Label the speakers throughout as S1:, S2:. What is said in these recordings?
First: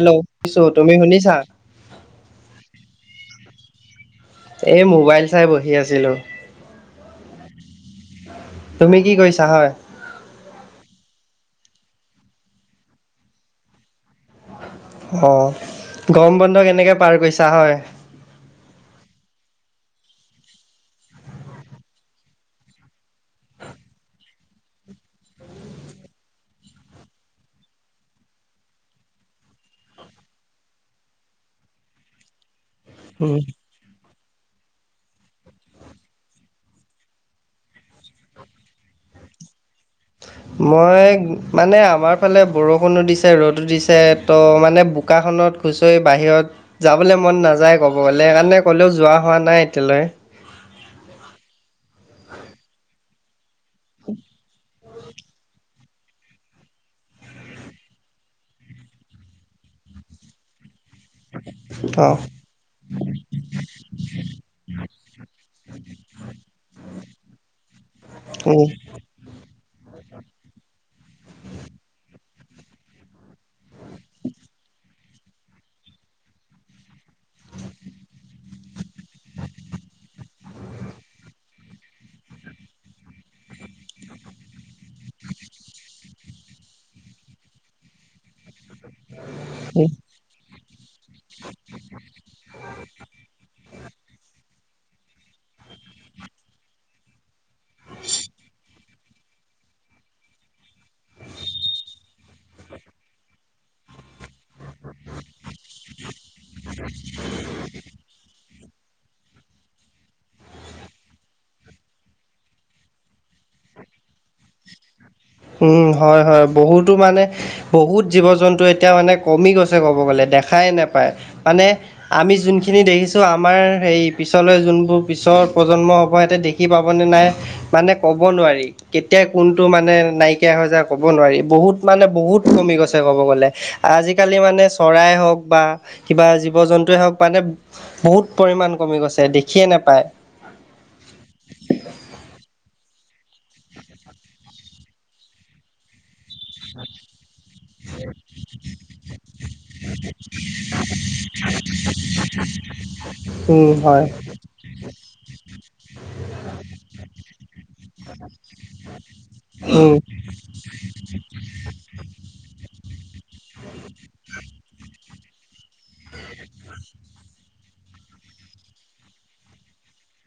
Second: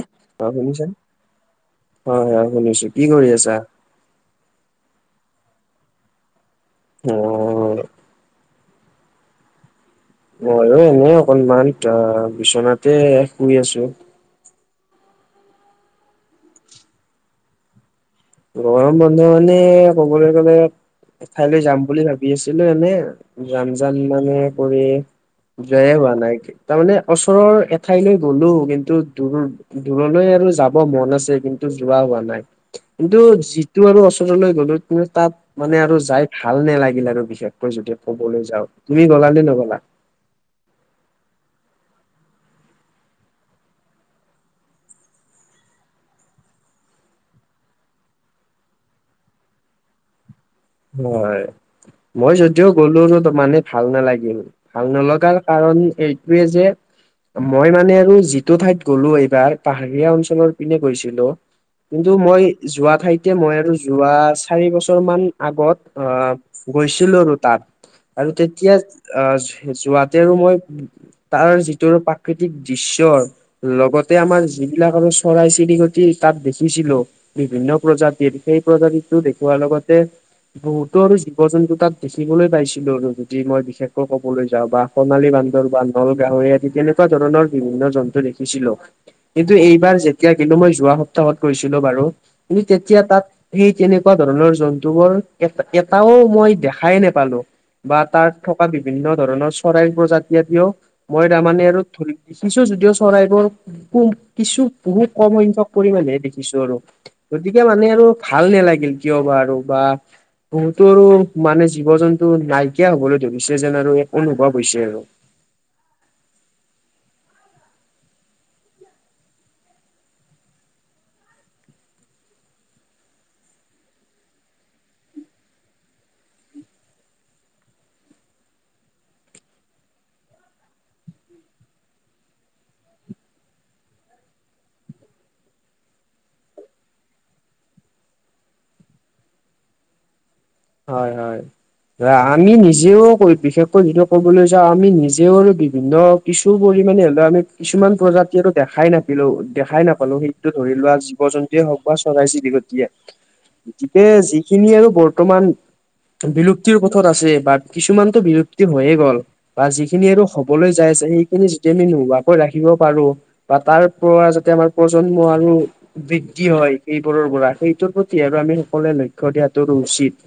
S1: Hello
S2: অ,
S1: শুনিছো
S2: শুনিছা?
S1: তুমি
S2: হয়- হয় শুনিছো। কি কৰি আছা?
S1: এই মোবাইল চাই বহি আছিলোঁ।
S2: অ।
S1: তুমি কি কৰিছা হয়?
S2: মইও এনে অকণমান অ, বিচনাতে শুই আছো।
S1: অঁ, গৰম বন্ধ কেনেকৈ পাৰ কৰিছা হয়?
S2: গৰম বন্ধু মানে ক'বলৈ গলে এঠাইলৈ যাম বুলি ভাবি আছিলো। এনে যাম- যাম মানে কৰি যোৱাই হোৱা নাই। তাৰমানে ওচৰৰ এঠাইলৈ গ'লো। কিন্তু দূৰ দূৰলৈ আৰু যাব মন আছে। কিন্তু যোৱা হোৱা নাই। কিন্তু
S1: উম,
S2: যিটো আৰু ওচৰলৈ গ'লো, কিন্তু তাত মানে আৰু যাই ভাল নালাগিল আৰু। বিশেষকৈ যদি ক'বলৈ যাওঁ। তুমি গ'লানে নগ'লা?
S1: মই মানে আমাৰ ফালে বৰষুণো দিছে, ৰ'দো দিছে, তো মানে বোকাখনত খুচৰি বাহিৰত যাবলৈ মন নাযায়, ক'ব গ'লে। সেইকাৰণে ক'লেও যোৱা হোৱা নাই এতিয়ালৈ।
S2: হয়, মই যদিও গ'লো, মানে ভাল নালাগিল। ভাল নলগাৰ কাৰণ এইটোৱে যে মই মানে আৰু যিটো ঠাইত গ'লো, এইবাৰ পাহাৰীয়া অঞ্চলৰ পিনে গৈছিলোঁ।
S1: অ
S2: কিন্তু মই যোৱা ঠাইতে মই আৰু যোৱা চাৰি বছৰ মান অ, গৈছিলোঁ আৰু তাত। আৰু তেতিয়া
S1: উম,
S2: আহ, যোৱাতে আৰু মই তাৰ, যিটো প্ৰাকৃতিক দৃশ্যৰ লগতে আমাৰ যিবিলাক আৰু চৰাই চিৰিকটি তাত দেখিছিলোঁ। বিভিন্ন প্ৰজাতিৰ সেই প্ৰজাতিটো দেখুওৱাৰ লগতে বহুতো আৰু জীৱ জন্তু তাত দেখিবলৈ পাইছিলোঁ আৰু যদি মই বিশেষকৈ ক'বলৈ যাওঁ বা সোণালী বান্দৰ বা নল গাহৰি আদি তেনেকুৱা ধৰণৰ বিভিন্ন জন্তু দেখিছিলোঁ। কিন্তু এইবাৰ যেত তিয়া কিন্তু মই যোৱা সপ্তাহত গৈছিলো বাৰু। কিন্তু তেতিয়া তাত সেই তেনেকুৱা ধৰণৰ জন্ তুৱৰ এ এটাও মই দেখাই নেপালো বা তাত থকা বি ভিন্ন ধৰণৰ চৰাই প্ৰজাতি এটিও মই তামানে আৰু ধৰি শুনছো যদিও চৰাইবোৰ সু কিছু বহুত কম সংখ্যক পৰিমানেহে দেখিছো আৰু। গতিকে মানে আৰু ভাল নালাগিল কিয় বা আৰু বা বহুতো আৰু মানে জীৱ-জন্তু নাইকিয়া হবলৈ ধৰিছে যেন আৰু একো অনুভৱ হৈছে আৰু।
S1: উম, হয় হয়, বহুতো মানে বহুত জীৱ-জন্তু এতিয়া মানে কমি গৈছে ক'ব গ'লে দেখাই নেপায় মানে আমি যোনখিনি দেখিছো আমাৰ সেই পিছলৈ যোনবোৰ পিছৰ প্ৰজন্ম হ'ব সিহতে দে খি পাবনে নাই মানে ক'ব নোৱাৰি। কেতিয়া কোনটো মানে নাইকিয়া হৈ যায় ক'ব নোৱাৰি। বহুত মানে বহুত কমি গৈছে ক'ব গ'লে। আজিকালি মানে চৰাই হওক বা কিবা জীৱ-জন্তুৱে হওক মানে বহুত পৰিমাণ কমি গৈছে দেখিয়ে নেপায়।
S2: হয় হয়। অ আমি নিজেও ক বিশেষকৈ যিটো ক'বলৈ যাওঁ আমি নিজেও আৰু বিভিন্ন কিছু পৰিমানে হ'লেও আমি কিছুমান প্ৰজাতি আৰু দেখাই নেপিলো দেখাই নাপালো সেই টো ধৰি লোৱা জীৱ-জন্তুয়ে হওক বা চৰাই-চিৰিকটিয়ে।
S1: উম হয়
S2: [unintelligible] খিনি আৰু বৰ্তমান
S1: [inaudible]
S2: বিলুপ্তিৰ পথত আছে বা কিছুমানতো বিলুপ্তি হৈয়ে গ'ল বা
S1: উম
S2: যিখিনি আৰু হ বলৈ যাই আছে সেইখিনি যেতিয়া আমি নোহোৱাকৈ ৰাখিব পাৰো বা তাৰ পৰা যাতে আমাৰ প্ৰজন্ম আৰু বৃদ্ধি হয় সেইবোৰৰ পৰা, সেইটোৰ প্ৰতি আৰু আমি সকলোৱে লক্ষ্য দিয়াটোৰো উচিত।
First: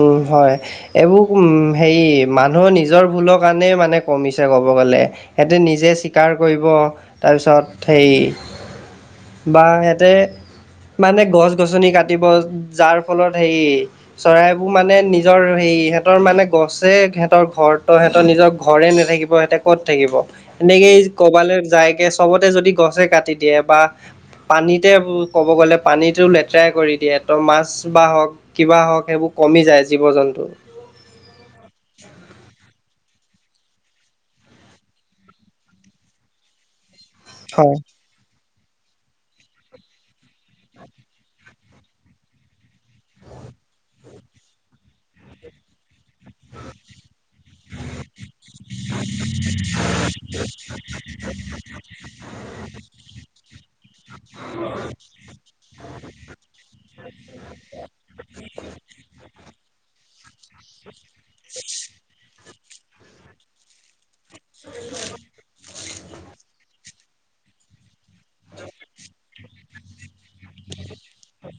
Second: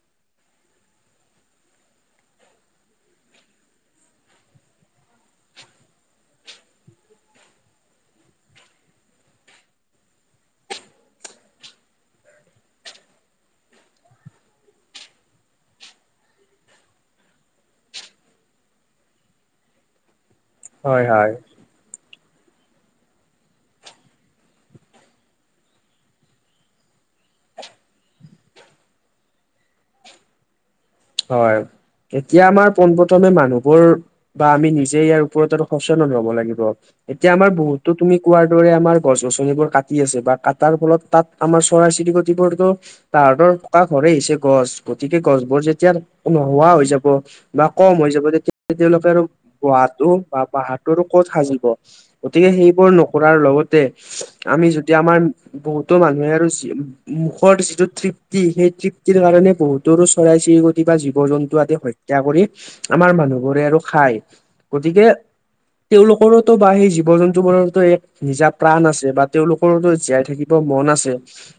S1: উম, হয়। এইবোৰ উম হেৰি মানুহৰ নিজৰ ভুলৰ কাৰণে মানে কমিছে কব গ'লে। সেহঁতে নিজে চিকাৰ কৰিব তাৰপিছত সেই বা সিহঁতে মানে গছ-গছনি কাটিব। যাৰ ফলত হেৰি চৰাইবোৰ মানে নিজৰ সেই সেহঁতৰ মানে গছে সেহঁতৰ ঘৰ, ত' সেহঁতৰ নিজৰ ঘৰে নাথাকিব সেহঁতে ক ক'ত থাকিব?
S2: হয়
S1: এনেকেই
S2: হয়
S1: ক'বালৈ যায়কে চবতে যদি গছে কাটি দিয়ে বা পানীতে ক'ব গ'লে পানীটো লেতৰাই কৰি দিয়ে। ত' মাছ বা হওঁক কিবা হওঁক সেইবোৰ কমি যায় জীৱ-জন্তু।
S2: হয়, এতিয়া আমাৰ পোনপ্ৰথমে মানুহবোৰ বা আমি নিজে ইয়াৰ ওপৰত আৰু সচেতন হ'ব লাগিব। এতিয়া আমাৰ
S1: হয়
S2: বহুতো তুমি কোৱাৰ দৰে আমাৰ গছ-গছনিবোৰ কাটি আছে বা কাটাৰ ফলত তাত আমাৰ চৰাই-চিৰিকটিবোৰতো তাহাঁতৰ থকা ঘৰেই আহি হৈছে গছ গতিকে গছবোৰ যেতিয়া নোহোৱা হৈ যাব বা কম হৈ যাব তেতিয়া তেওঁলোকে আৰু গোহাটো বা বাহাটো আৰু ক'ত সাজিব! গতিকে সেইবোৰ নকৰাৰ লগতে আমি যদি আমাৰ বহুতো মানুহে আৰু যি মুখৰ যিটো তৃপ্তি সেই তৃপ্তিৰ কাৰণে বহুতৰো চৰাই-চিৰিক টি বা জীৱ-জন্তু আদি হত্যা কৰি আমাৰ মানুহবোৰে আৰু খায়। গতিকে তেওঁলোকৰোতো বা সেই জীৱ-জন্তু বোৰোতো এক নিজা প্ৰাণ আছে বা তেওঁলোকৰোতো জীয়াই থাকিব মন আছে।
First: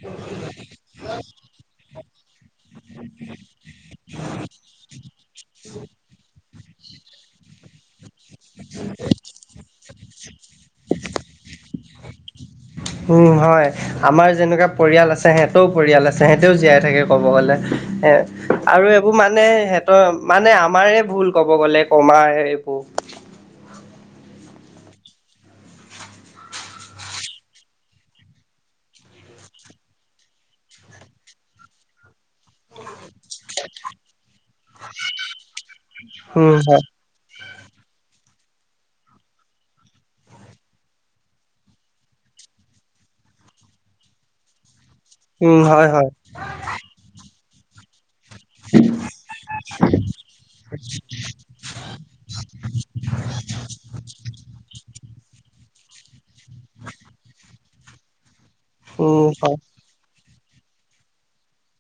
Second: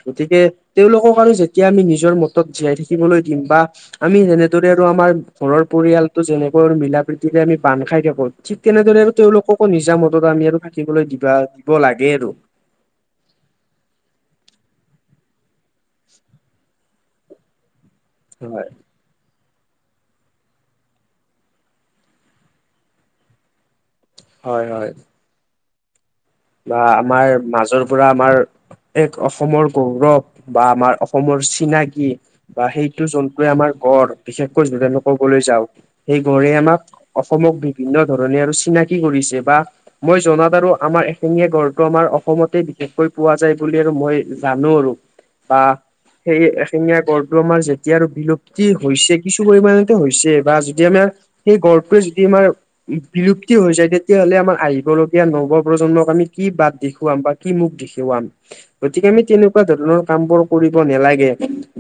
S2: গতিকে তেওঁলোকক আৰু যেতিয়া আমি নিজৰ মতত জীয়াই থাকিবলৈ দিম বা আমি যেনেদৰে আৰু আমাৰ ঘৰৰ পৰিয়ালটো যেনেকৈ আৰু মিলা প্ৰীতিৰে আমি বান্ধ খাই থাকো ঠিক তেনেদৰে আৰু তেওঁলোককো নিজামতত আমি আৰু থাকিবলৈ দিবা দিব লাগে আৰু
S1: উম হয়। আমাৰ যেনেকুৱা পৰিয়াল আছে, সিহঁতেও পৰিয়াল আছে সিহঁতেও জীয়াই থাকে কব গলে, এ
S2: হয়
S1: আৰু এইবোৰ মানে, সিহঁতৰ মানে আমাৰে ভুল কব গলে কমাৰ এইবোৰ
S2: হয় হয়। বা আমাৰ মাজৰ পৰা আমাৰ এক অসমৰ গৌৰৱ, বা আমাৰ অসমৰ চিনাকি। বা সেইটো জন্তুৱে আমাৰ গড়, বিশেষকৈ যোনে সকললৈ যাওঁক, সেই গড়ে
S1: উম
S2: আমাক
S1: হয়
S2: অসমক বিভিন্ন ধৰণে আৰু চিনাকি কৰিছে বা মই জনাত আৰু আমাৰ এশেঙীয়া গড়টো আমাৰ অসমতে বিশেষকৈ পোৱা যায় বুলি আৰু মই জানো আৰু
S1: উম
S2: বা
S1: হয় হয়।
S2: সেই এশেঙীয়া গড়টো আমাৰ যেতিয়া আৰু বিলুপ্ত যি হৈছে কিছু পৰিমানেটো হৈছে, বা যদি আমাৰ সেই গড়টোৱে যদি আমাৰ বিলুপ্তি হৈছে তেতিয়া হলে আমাৰ আহিব লগীয়া নব প্ৰজন্মক আমি কি বাট দেখুৱাম বা কি মুখ দেখুৱাম, গতিকে আমি
S1: উম হয়
S2: তেনেকুৱা ধৰণৰ কামবোৰ কৰিব নালাগে,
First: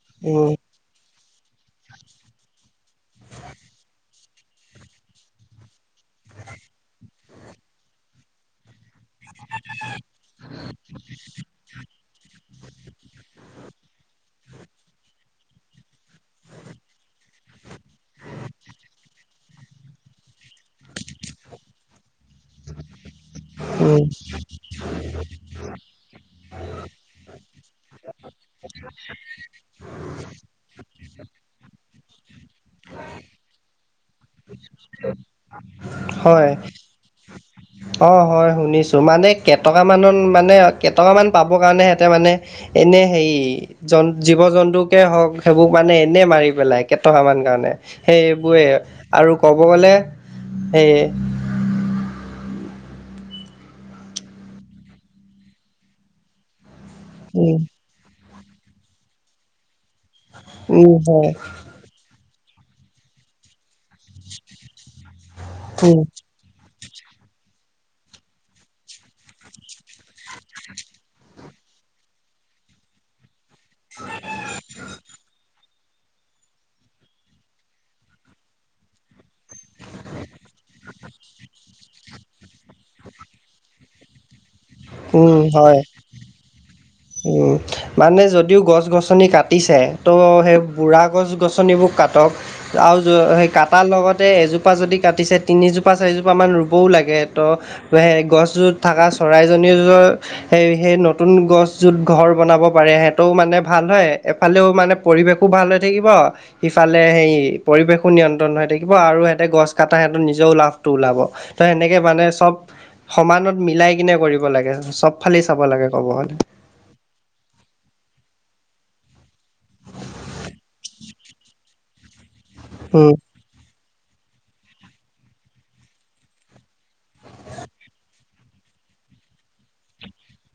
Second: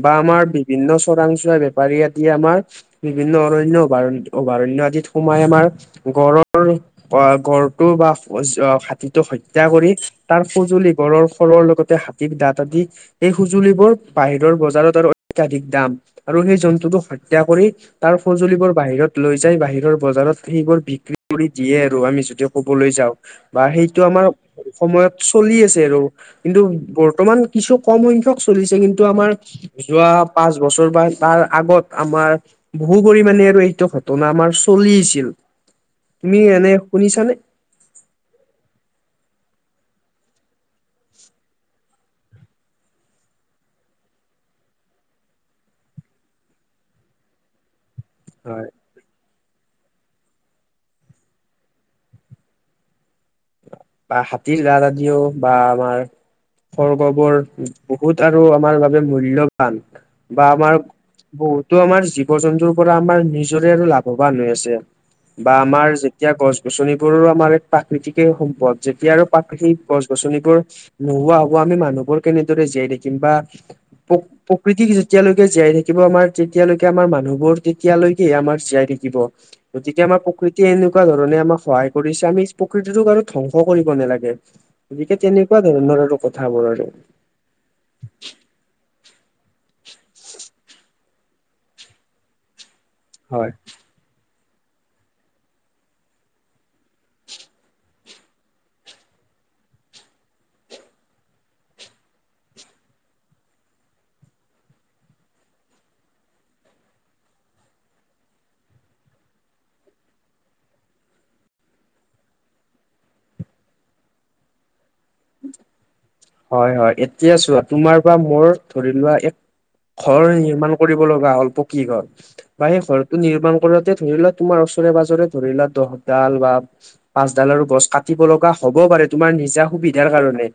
S2: বা আমাৰ
S1: উম
S2: বিভিন্ন চোৰাং চোৱা বেপাৰী আদি আমাৰ বিভিন্ন অৰণ্য অভয়াৰণ্য আদিত সোমাই আমাৰ গড়ৰ আহ, গড়টোৰ বা শস্য খাদ্য সেটো হত্যা কৰি, তাৰ সঁজুলি গড়ৰ হৰৰ লগতে হাতীৰ দাঁত আদি সেই সঁজুলিবোৰ বাহিৰৰ বজাৰত আৰু অত্যাধিক দাম, আৰু সেই জন্তুটোক হত্যা কৰি তাৰ সঁজুলিবোৰ বাহিৰত লৈ যাই, বাহিৰৰ বজাৰত সেইবোৰ বিক্ৰী কৰি দিয়ে আৰু আমি যদি ক'বলৈ যাওঁ, বা সেই
S1: উম
S2: সময়ত চলি আছে আৰু কিন্তু বৰ্তমান কিছু কম সংখ্যক চলিছে কিন্তু সেইটো আমাৰ যোৱা পাঁচ বছৰ বা তাৰ আগত আমাৰ বহু পৰিমাণে আৰু এইটো ঘটনা আমাৰ চলি আছিল, তুমি
S1: হয়
S2: এনে শুনিছানে?
S1: অ হয় শুনিছোঁ, মানে কেইটকামানত মানে কেইটকামান পাবৰ কাৰণে সেহঁতে মানে এনেই সেৰি জ জীৱ জন্তুকে হওক, সেইবোৰ মানে এনেই মাৰি পেলাই কেইটকমান কাৰণে সেইবোৰে
S2: হয়
S1: আৰু কব গলে, সেই
S2: বা হাতীৰ ৰা জাতিয়, ‌ বা আমাৰ সৰ্গবোৰ
S1: উম
S2: বহুত আৰু আমাৰ বাবে মূল্যবান বা আমাৰ
S1: উম হয়
S2: বহুত বহুতো আমাৰ জীৱ জন্তুৰ পৰা আমাৰ নিজৰে আৰু লাভৱান হৈ আছে বা আমাৰ
S1: উম,
S2: যেতিয়া গছ গছনিবোৰো আমাৰ এক প্ৰাকৃতিকে সম্পদ যেতিয়া আৰু প্ৰাকৃতিক গছ গছনিবোৰ নোহোৱা হব আমি মানুহবোৰ কেনেদৰে জীয়াই থাকিম বা প প্ৰকৃতি যেতিয়ালৈকে জীয়াই থাকিব আমাৰ, তেতিয়ালৈকে আমাৰ মানুহবোৰ তেতিয়ালৈকেহে আমাৰ জীয়াই থাকিব তেতিয়া আমাৰ প্ৰকৃতিয়ে এনেকুৱা ধৰণে আমাক সহায় কৰিছে আমি প্ৰকৃতিটোক আৰু ধ্বং ধ্বংস কৰিব নালাগে, এতিয়া
S1: উম
S2: তেনেকুৱা
S1: হয়।
S2: ধৰণৰ আৰু কথাবোৰ আৰু
S1: উম মানে যদিও গছ গছনি কাটিছে, তহ সেই বুঢ়া গছ গছনিবোৰ কাটক আৰু জ সেই
S2: হয়।
S1: কাটাৰ লগতে এজো এজোপা যদি কাটিছে তিনিজোপা চাৰিজোপামান ৰুবও লাগে তহ সেই গছ যত থকা চৰাইজনীৰ যত, সেই সেই নতুন গছ যত ঘৰ বনাব পাৰে সিহঁতেও মানে ভাল হয়, এফালেও মানে পৰিৱেশো ভাল হৈ থাকিব সিফালে সেই পৰিৱেশো নিয়ন্ত্ৰণ হৈ থাকিব আৰু সিহঁতে গছ কটা সিহঁতৰ নিজৰো লাভটো ওলাব ত' এনেকে মানে চব, সমানত মিলাই কিনে কৰিব লাগে, চব ফালি চাব লাগে ক'ব হ'লে।
S2: হয় হয়, এতিয়া চোৱা, তোমাৰ পৰা মোৰ ধৰি লোৱা এক ঘৰ নিৰ্মাণ কৰিব লগা হ'ল, পকী ঘৰ, বা সেই
S1: উম।
S2: ঘৰটো নিৰ্মাণ কৰাতে ধৰি লোৱা তোমাৰ ওচৰে পাজৰে ধৰি লোৱা, দহডাল বা পাছডালৰ আৰু গছ, কাটিব লগা হ'ব পাৰে, তোমাৰ নিজা সুবিধাৰ কাৰণে,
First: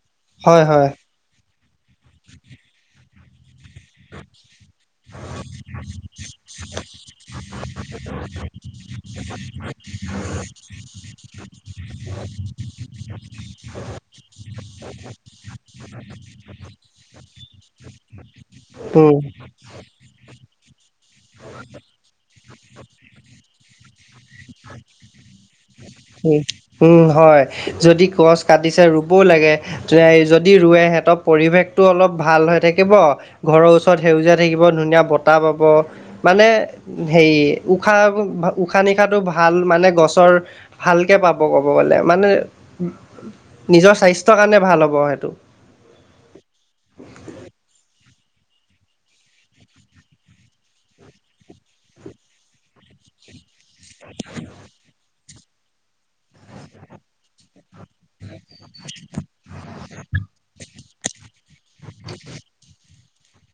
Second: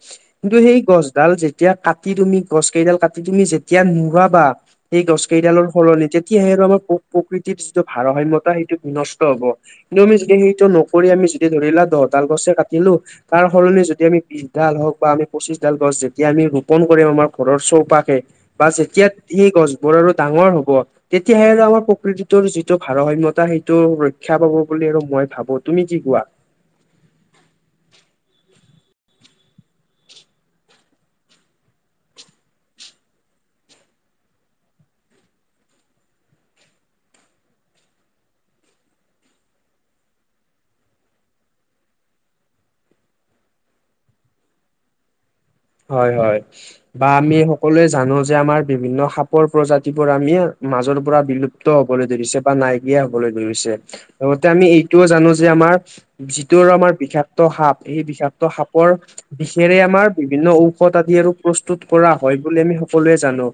S2: কিন্তু
S1: হয়
S2: সেই
S1: হয়
S2: গছডাল যেতিয়া কাটি তুমি, গছ কেইডাল কাটি তুমি যেতিয়া [unintelligible] সেই গছ কেইডালৰ সলনি, তেতিয়াহে আৰু আমাৰ প্ৰ-প্ৰকৃতিৰ যিটো ভাৰসাম্যতা সেইটো বিনষ্ট হ'ব। কিন্তু আমি যদি সেইটো নকৰি, আমি যদি ধৰি লোৱা, দহডাল গছেই কাটিলো। তাৰ সলনি যদি আমি বিছ ডাল হওঁক বা আমি পঁচিছডাল গছ যেতিয়া আমি ৰোপন কৰিম, আমাৰ ঘৰৰ চৌপাশে বা যেতিয়া
S1: উম
S2: সেই গছবোৰ আৰু ডাঙৰ হ'ব তেতিয়াহে আৰু আমাৰ প্ৰকৃতিটোৰ যিটো ভাৰসাম্যতা, সেইটো ৰক্ষা পাব বুলি আৰু মই ভাবো, তুমি কি কোৱা?
S1: উম উম হয়, যদি গছ কাটিছে ৰুবও লাগে। [unintelligible] যদি ৰোৱে, সিহঁতৰ পৰিৱেশটো অলপ ভাল হৈ থাকিব। ঘৰৰ ওচৰত সেউজীয়া হৈ থাকিব, ধুনীয়া বতাহ পাব। মানে হেৰি, উশাহ, উশাহ নিশাহটো ভাল মানে গছৰ ভালকে পাব ক'ব গ'লে মানে, নিজৰ স্বাস্থ্যৰ কাৰণে ভাল হ'ব সেইটো।
S2: হয় হয়। বা আমি সকলোৱে জানো যে, আমাৰ বিভিন্ন সাপৰ প্ৰজাতিৰ পৰা আমি মাজৰ পৰা বিলুপ লুপ্ত হ'বলৈ ধৰিছে বা নাইকিয়া হ'বলৈ ধৰিছে, লগতে আমি এইটোও জানো যে, আমাৰ যিটোৰ আমাৰ বিষাক্ত সাপ, সেই বিষাক্ত সাপৰ বিষেৰেই আমাৰ বিভিন্ন ঔষধ আদি আৰু প্ৰস্তুত কৰা হয় বুলি আমি সকলোৱেই জানো,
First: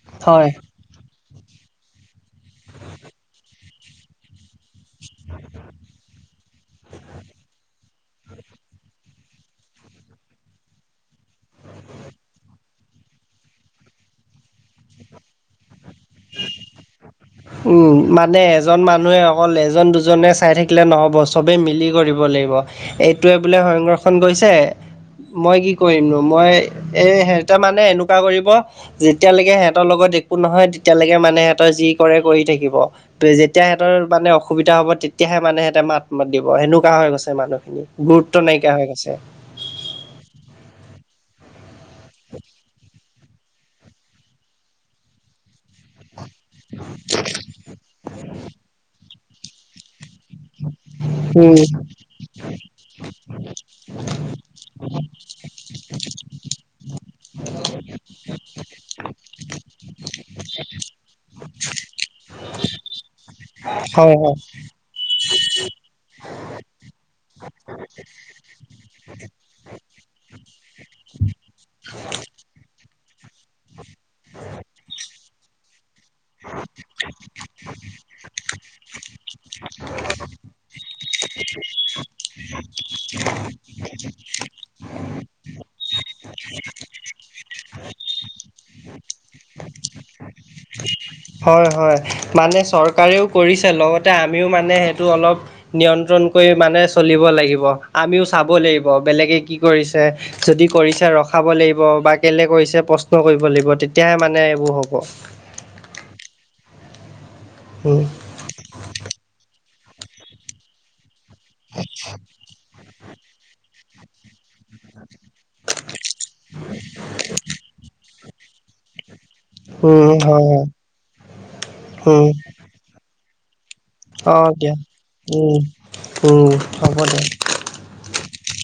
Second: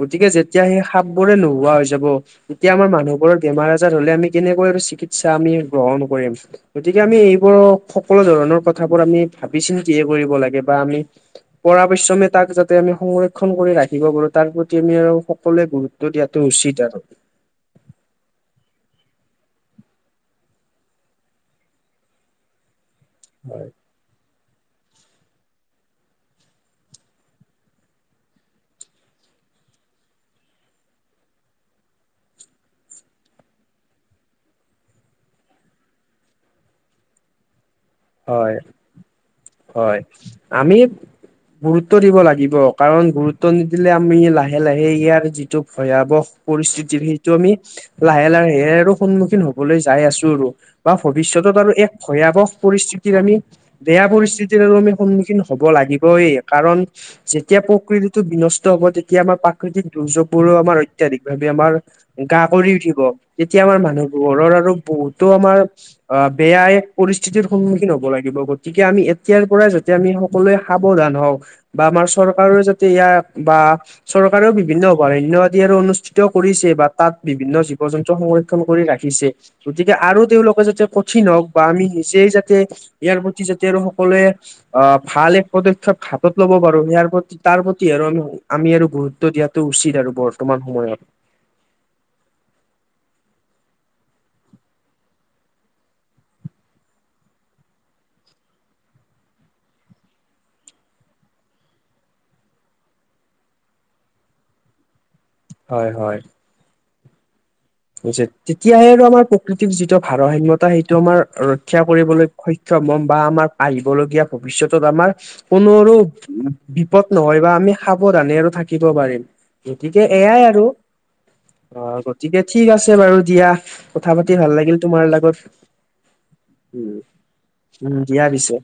S2: গতিকে
S1: হয়
S2: যেতিয়া সেই সাপ বোৰেই নোহোৱা হৈ যাব, তেতিয়া আমাৰ মানুহ বোৰৰ বেমাৰ আজাৰ হ'লে আমি কেনেকৈ আৰু চিকিৎসা আমি গ্ৰহণ কৰিম, গতিকে আমি এইবোৰক সকলো ধৰণৰ কথাবোৰ আমি ভাবি চিন্তিহে কৰিব লাগে বা আমি পৰাপক্ষে তাক যাতে আমি সংৰক্ষণ কৰি ৰাখিব পাৰো, তাৰ প্ৰতি আমি আৰু সকলোৱে গুৰুত্ব দিয়াটো উচিত আৰু।
S1: উম, মানে এজন মানুহে অকল এজন দুজনে চাই থাকিলে নহ'ব, চবেই মিলি কৰিব লাগিব। এইটোৱেই বোলে
S2: হয়
S1: সংৰক্ষণ কৰিছে মই কি কৰিমনো? মই এই, সিহঁতে মানে এনেকুৱা কৰিব যেতিয়ালৈকে সেহেতৰ লগত একো নহয়, তেতিয়ালৈকে মানে সিহঁতৰ যি কৰে কৰি থাকিব। যেতিয়া সিহতৰ মানে অসুবিধা হ'ব, তেতিয়াহে মানে হেতে মাত মাতিব, সেনেকুৱা হৈ গৈছে মানুহখিনি। গুৰুত্ব
S2: হয়
S1: নাইকিয়া হৈ গৈছে।
S2: হয়, আমি গুৰুত্ব দিব লাগিব, কাৰণ গুৰু [unintelligible] নিদিলে, আমি লাহে লাহে ইয়াৰ যিটো ভয়াৱহ পৰিস্থিতিৰ, সেইটো আমি লাহে লাহে আৰু সন্মুখীন হ'বলৈ যাই আছোঁ আৰু। বা ভৱিষ্যতত
S1: উম
S2: আৰু এক ভয়াৱহ পৰিস্থিতিৰ আমি বেয়া পৰিস্থিতিৰ আৰু আমি সন্মুখীন হ'ব লাগিবই, কাৰণ যেতিয়া প্ৰকৃতিটো বিনষ্ট হ'ব, তেতিয়া আমাৰ প্ৰাকৃতিক দুৰ্যোগবোৰো আমাৰ অত্যাধিকভাৱে আমাৰ গা কৰি উঠিব। তেতিয়া আমাৰ
S1: হয় হয়।
S2: মানুহবোৰৰ আৰু বহুতো আমাৰ অ' বেয়া এক পৰি স্থিতিৰ সন্মুখীন হ'ব লাগিব, গতিকে আমি এতিয়াৰ পৰাই যদি আমি সকলোৱে সাৱধান হওঁ বা আমাৰ চৰকাৰেও যাতে ইয়াক বা চৰকাৰেও বিভিন্ন অভয়াৰণ্য আদি আৰু অনুষ্ঠিত কৰিছে বা তাত বিভিন্ন জীৱ জন্তু সংৰ কম কৰি ৰাখিছে গতিকে আৰু তেওঁলোকে যাতে কঠিন হওঁক বা আমি সেই যাতে ইয়াৰ প্ৰতি যাতে আৰু সকলোৱে অহ ভাল এক পদক্ষেপ হাতত ল'ব পাৰো, ইয়াৰ প্ৰতি তাৰ প্ৰতি আৰু আমি। আমি আৰু গুৰুত্ব দিয়াটো উচিত আৰু বৰ্তমান সময়ত।
S1: হয় হয় মানে চৰকাৰেও কৰিছে লগতে আমিও মানে সেইটো অলপ নিয়ন্ত্ৰণ কৰি মানে চলিব লাগিব, আমিও চাব লাগিব, বেলেগে কি কৰিছে। যদি কৰিছে ৰখাব লাগিব বা কেলে কৰিছে প্ৰশ্ন কৰিব লাগিব তেতিয়াহে মানে এইবোৰ হ'ব।
S2: হয় হয়
S1: উম
S2: যে তেতিয়াহে আৰু আমাৰ প্ৰকৃতিৰ যিটো ভাৰসাম্যতা সেইটো আমাৰ ৰক্ষা কৰিবলৈ সক্ষম হম বা আমাৰ আহিবলগীয়া ভৱিষ্যতত আমাৰ কোনো আৰু বিপদ নহয় বা আমি সাৱধানে আৰু থাকিব পাৰিম। গতিকে
S1: উম
S2: এয়াই
S1: হয়
S2: আৰু
S1: হয়
S2: অ,
S1: উম
S2: গতিকে ঠিক আছে বাৰু দিয়া। কথা পাতি
S1: অ
S2: ভাল
S1: দিয়া
S2: লাগিল তোমাৰ লগত
S1: উম উম
S2: উ
S1: হ'ব দিয়া
S2: উম দিয়া পিছে।